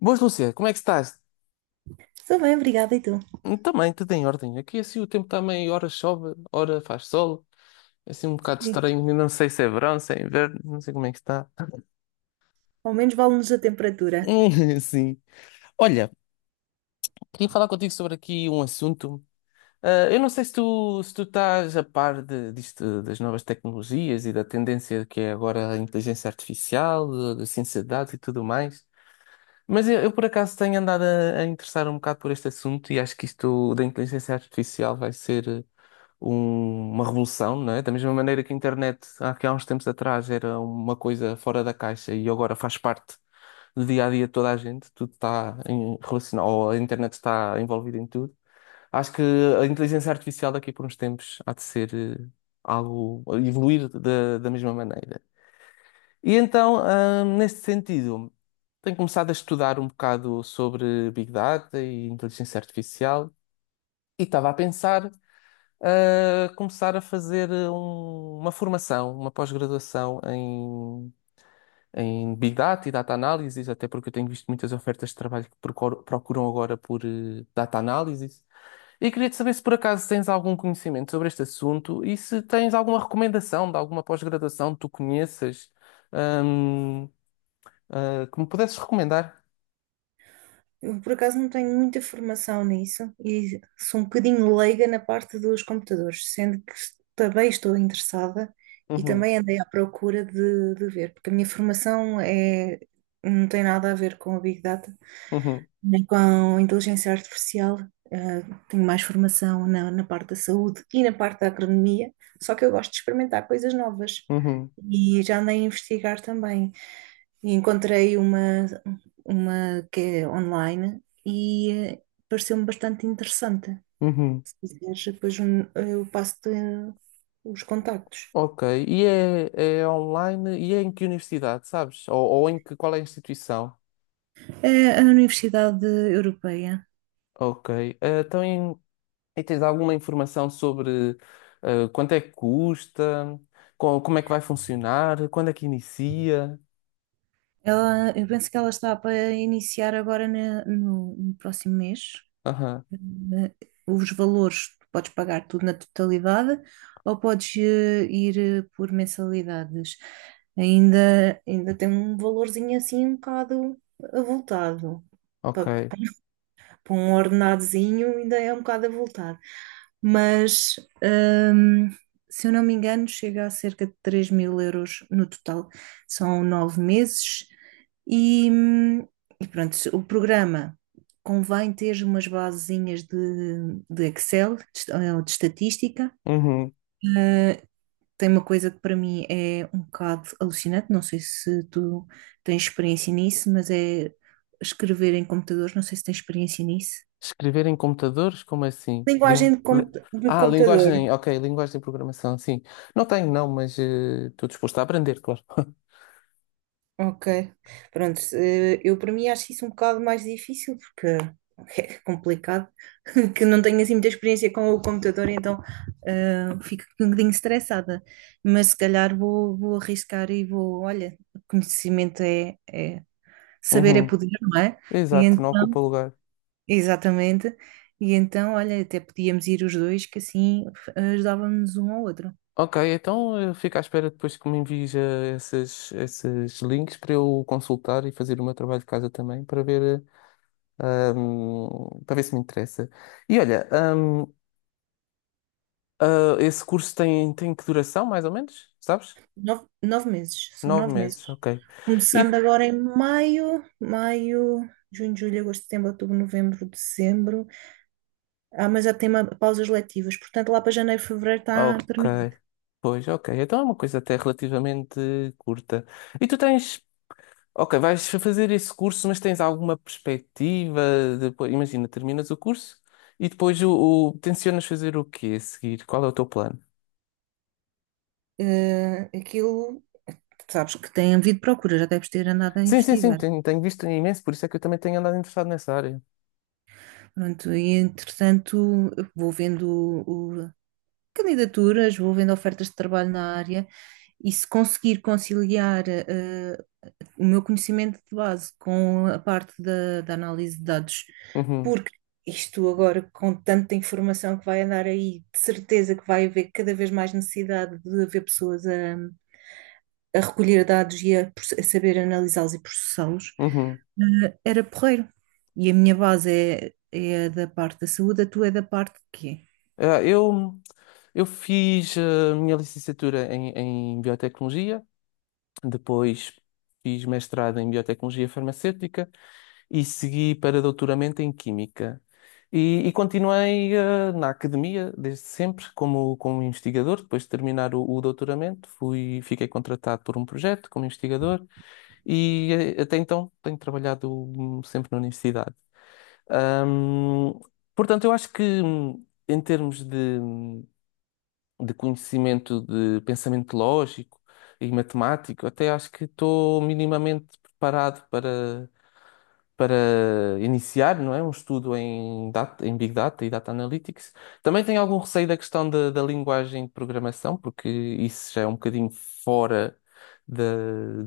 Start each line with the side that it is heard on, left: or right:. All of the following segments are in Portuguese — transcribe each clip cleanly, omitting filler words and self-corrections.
left: Boas, Lúcia, como é que estás?
right: Estou bem, obrigada. E tu?
left: Também, tudo em ordem. Aqui assim o tempo também, ora chove, ora faz sol. É assim um bocado
right: Sim.
left: estranho, não sei se é verão, se é inverno, não sei como é que está.
right: Ao menos vale-nos a temperatura.
left: Sim. Olha, queria falar contigo sobre aqui um assunto. Eu não sei se tu, se tu estás a par de, disto, das novas tecnologias e da tendência que é agora a inteligência artificial, da ciência de dados e tudo mais. Mas eu por acaso tenho andado a interessar um bocado por este assunto e acho que isto da inteligência artificial vai ser uma revolução, não é? Da mesma maneira que a internet há, que há uns tempos atrás era uma coisa fora da caixa e agora faz parte do dia a dia de toda a gente, tudo está relacionado, ou a internet está envolvida em tudo. Acho que a inteligência artificial daqui por uns tempos há de ser algo, evoluir da, da mesma maneira. E então, nesse sentido, tenho começado a estudar um bocado sobre Big Data e inteligência artificial e estava a pensar a começar a fazer uma formação, uma pós-graduação em, em Big Data e Data Analysis, até porque eu tenho visto muitas ofertas de trabalho que procuram agora por Data Analysis. E queria-te saber se por acaso tens algum conhecimento sobre este assunto e se tens alguma recomendação de alguma pós-graduação que tu conheças, hum, que me pudesses recomendar.
right: Eu, por acaso, não tenho muita formação nisso e sou um bocadinho leiga na parte dos computadores, sendo que também estou interessada e
left: Uhum,
right: também andei à procura de ver, porque a minha formação é, não tem nada a ver com a Big Data,
left: uhum,
right: nem com inteligência artificial. eh, Tenho mais formação na parte da saúde e na parte da agronomia, só que eu gosto de experimentar coisas novas
left: uhum,
right: e já andei a investigar também. E encontrei uma que é online e pareceu-me bastante interessante.
left: uhum.
right: Se quiseres, depois eu passo-te os contactos.
left: Ok. E é, é online? E é em que universidade, sabes? Ou em que, qual é a instituição?
right: É a Universidade Europeia.
left: Ok. Então, e tens alguma informação sobre quanto é que custa? Como é que vai funcionar? Quando é que inicia?
right: Ela, eu penso que ela está para iniciar agora no próximo mês.
left: Aham.
right: na- os valores, tu podes pagar tudo na totalidade ou podes ir por mensalidades. Ainda tem um valorzinho assim um bocado avultado.
left: Ok.
right: Pa- Para um ordenadozinho ainda é um bocado avultado. Mas, hum, se eu não me engano, chega a cerca de 3 mil euros no total. São 9 meses e, hum, e pronto, o programa convém ter umas basezinhas de Excel, ou de estatística.
left: Uhum.
right: Uh, Tem uma coisa que para mim é um bocado alucinante, não sei se tu tens experiência nisso, mas é escrever em computadores, não sei se tens experiência nisso.
left: Escrever em computadores? Como assim?
right: Linguagem de
left: Ah,
right: computador.
left: linguagem. Ok, linguagem de programação, sim. Não tenho, não, mas estou disposto a aprender, claro.
right: Ok. Pronto, eu para mim acho isso um bocado mais difícil porque é complicado, que não tenho assim muita experiência com o computador, então fico um bocadinho estressada. Mas se calhar vou arriscar e vou, olha, conhecimento saber é
left: Uhum.
right: poder, não é? E
left: Exato, não
right: então,
left: ocupa lugar.
right: exatamente. E então, olha, até podíamos ir os dois, que assim ajudávamos um ao outro.
left: Ok, então eu fico à espera depois que me envies esses links para eu consultar e fazer o meu trabalho de casa também para ver, para ver se me interessa. E olha, esse curso tem, tem que duração, mais ou menos? Sabes?
right: Nove meses, são
left: Nove
right: 9 meses.
left: meses, ok.
right: Começando
left: E,
right: agora em maio, maio, junho, julho, agosto, setembro, outubro, novembro, dezembro. Ah, mas já tem pausas letivas, portanto lá para janeiro, fevereiro está
left: ok,
right: terminado.
left: pois, ok. Então é uma coisa até relativamente curta. E tu tens. Ok, vais fazer esse curso, mas tens alguma perspectiva? Depois, imagina, terminas o curso e depois tencionas fazer o quê a seguir? Qual é o teu plano?
right: Aquilo, sabes que tem havido procura, já deves ter andado a
left: Sim, sim, sim,
right: investigar.
left: tenho, tenho visto imenso, por isso é que eu também tenho andado interessado nessa área.
right: Pronto, e entretanto vou vendo o- o- candidaturas, vou vendo ofertas de trabalho na área e se conseguir conciliar. ah, o meu conhecimento de base com a parte da análise de dados,
left: Uhum,
right: porque isto agora, com tanta informação que vai andar aí, de certeza que vai haver cada vez mais necessidade de haver pessoas a recolher dados e a saber analisá-los e processá-los,
left: uhum.
right: era porreiro. E a minha base é a da parte da saúde, a tua é da parte de quê?
left: Ah, eu, eu fiz a minha licenciatura em, em biotecnologia. Depois fiz mestrado em biotecnologia farmacêutica e segui para doutoramento em química. E continuei na academia desde sempre como, como investigador. Depois de terminar o doutoramento, fui, fiquei contratado por um projeto como investigador e até então tenho trabalhado sempre na universidade. Hum, Portanto, eu acho que em termos de conhecimento de pensamento lógico e matemático, até acho que estou minimamente preparado para, para iniciar, não é? Um estudo em, data, em Big Data e Data Analytics. Também tenho algum receio da questão da, da linguagem de programação, porque isso já é um bocadinho fora da-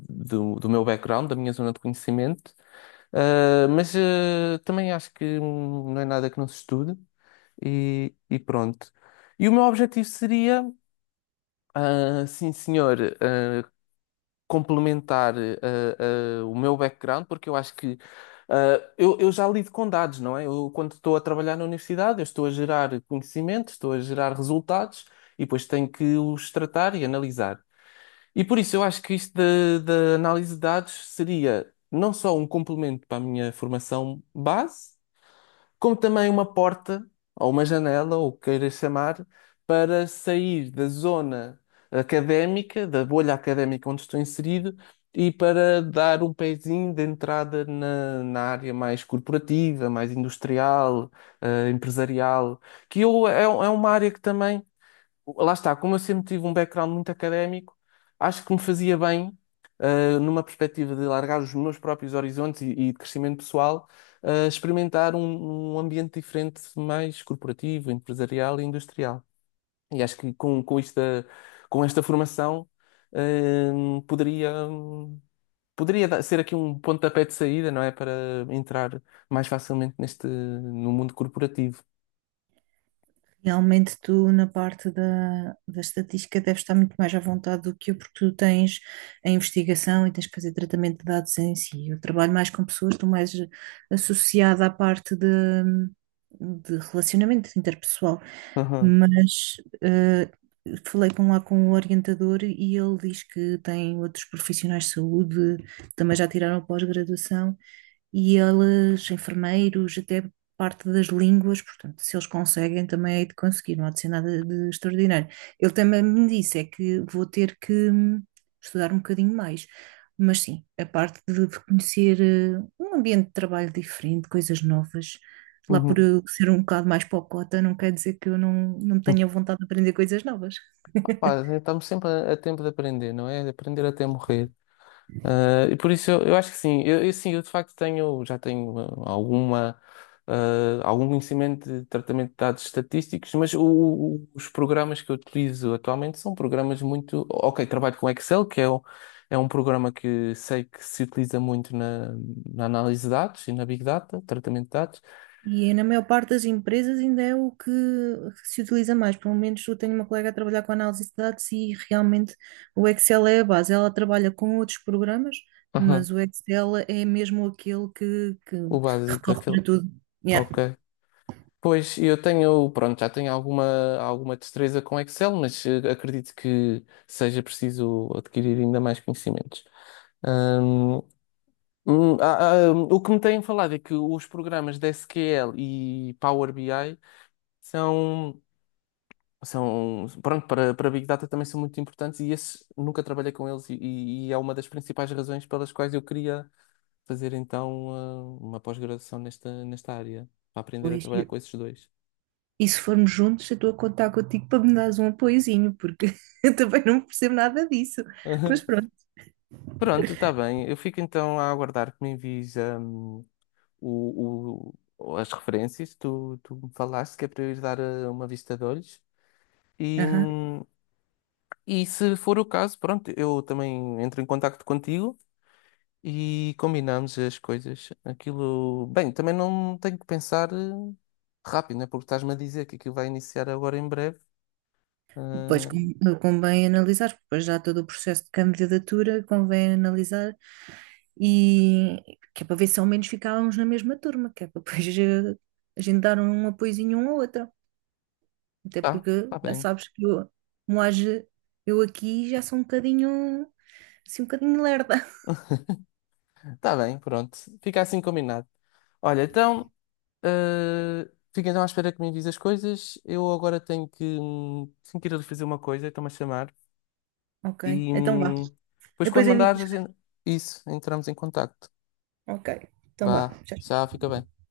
left: do, do meu background, da minha zona de conhecimento. Também acho que não é nada que não se estude e pronto. E o meu objetivo seria, sim, senhor. Complementar o meu background, porque eu acho que eu já lido com dados, não é? Eu, quando estou a trabalhar na universidade, eu estou a gerar conhecimento, estou a gerar resultados e depois tenho que os tratar e analisar. E por isso eu acho que isto da análise de dados seria não só um complemento para a minha formação base, como também uma porta ou uma janela, ou o que queiras chamar, para sair da zona académica, da bolha académica onde estou inserido, e para dar um pezinho de entrada na, na área mais corporativa, mais industrial, empresarial, que eu, é, é uma área que também, lá está, como eu sempre tive um background muito académico, acho que me fazia bem, numa perspectiva de largar os meus próprios horizontes e de crescimento pessoal, experimentar um, um ambiente diferente, mais corporativo, empresarial e industrial. E acho que com esta formação, poderia, poderia ser aqui um pontapé de saída, não é? Para entrar mais facilmente neste, no mundo corporativo.
right: Realmente tu na parte da estatística deves estar muito mais à vontade do que eu, porque tu tens a investigação e tens que fazer tratamento de dados em si. Eu trabalho mais com pessoas, estou mais associada à parte de relacionamento interpessoal.
left: Aham,
right: Mas eh, falei com lá com o orientador e ele diz que tem outros profissionais de saúde, também já tiraram pós-graduação, e eles, enfermeiros, até parte das línguas, portanto, se eles conseguem, também hei de conseguir, não há de ser nada de extraordinário. Ele também me disse é que vou ter que estudar um bocadinho mais, mas sim, a parte de conhecer um ambiente de trabalho diferente, coisas novas, lá por
left: uhum.
right: eu ser um bocado mais pocota, não quer dizer que eu não tenha vontade de aprender coisas novas.
left: Pá, estamos sempre a tempo de aprender, não é? De aprender até morrer. Eu acho que sim, eu de facto tenho, já tenho ah, alguma, algum conhecimento de tratamento de dados estatísticos, mas os programas que eu utilizo atualmente são programas muito. Ok, trabalho com Excel, que é, o é um programa que sei que se utiliza muito na, na análise de dados e na Big Data, tratamento de dados.
right: E na maior parte das empresas ainda é o que se utiliza mais. Pelo menos eu tenho uma colega a trabalhar com análise de dados e realmente o Excel é a base. Ela trabalha com outros programas,
left: Aham,
right: mas o Excel é mesmo aquele que
left: o básico,
right: recorre
left: aquele.
right: para tudo. Yeah.
left: Ok. Pois, eu tenho, pronto, já tenho alguma, alguma destreza com Excel, mas acredito que seja preciso adquirir ainda mais conhecimentos. Hum, o que me têm falado é que os programas de SQL e Power BI são, são pronto, para, para Big Data também são muito importantes e esses nunca trabalhei com eles e é uma das principais razões pelas quais eu queria fazer então uma pós-graduação nesta, nesta área, para aprender a
right: Pois, e,
left: trabalhar com esses dois.
right: e se formos juntos, eu estou a contar contigo para me dares um apoiozinho, porque eu também não percebo nada disso. Mas pronto.
left: Pronto, está bem. Eu fico então a aguardar que me envies o, as referências. Que Tu, tu me falaste que é para eu ir dar uma vista de olhos. E,
right: Aham.
left: hum, e se for o caso, pronto, eu também entro em contacto contigo e combinamos as coisas. Aquilo, bem, também não tenho que pensar rápido, né? Porque estás-me a dizer que aquilo vai iniciar agora em breve.
right: Pois
left: Ah,
right: convém analisar, porque depois já todo o processo de candidatura convém analisar e que é para ver se ao menos ficávamos na mesma turma, que é para depois a gente dar um apoiozinho um ao outro. Até
left: tá,
right: porque
left: tá
right: já
left: bem.
right: sabes que eu, como age, eu aqui já sou um bocadinho, assim, um bocadinho lerda.
left: Tá bem, pronto. Fica assim combinado. Olha, então, fica então à espera que me envies as coisas. Eu agora tenho que ir ali fazer uma coisa, estão-me a chamar.
right: Ok,
left: E
right: então vá.
left: depois
right: Depois
left: quando
right: eu invito.
left: mandares a gente... Isso, entramos em contacto.
right: Ok, então vá.
left: Vá,
right: Tchau.
left: já fica bem.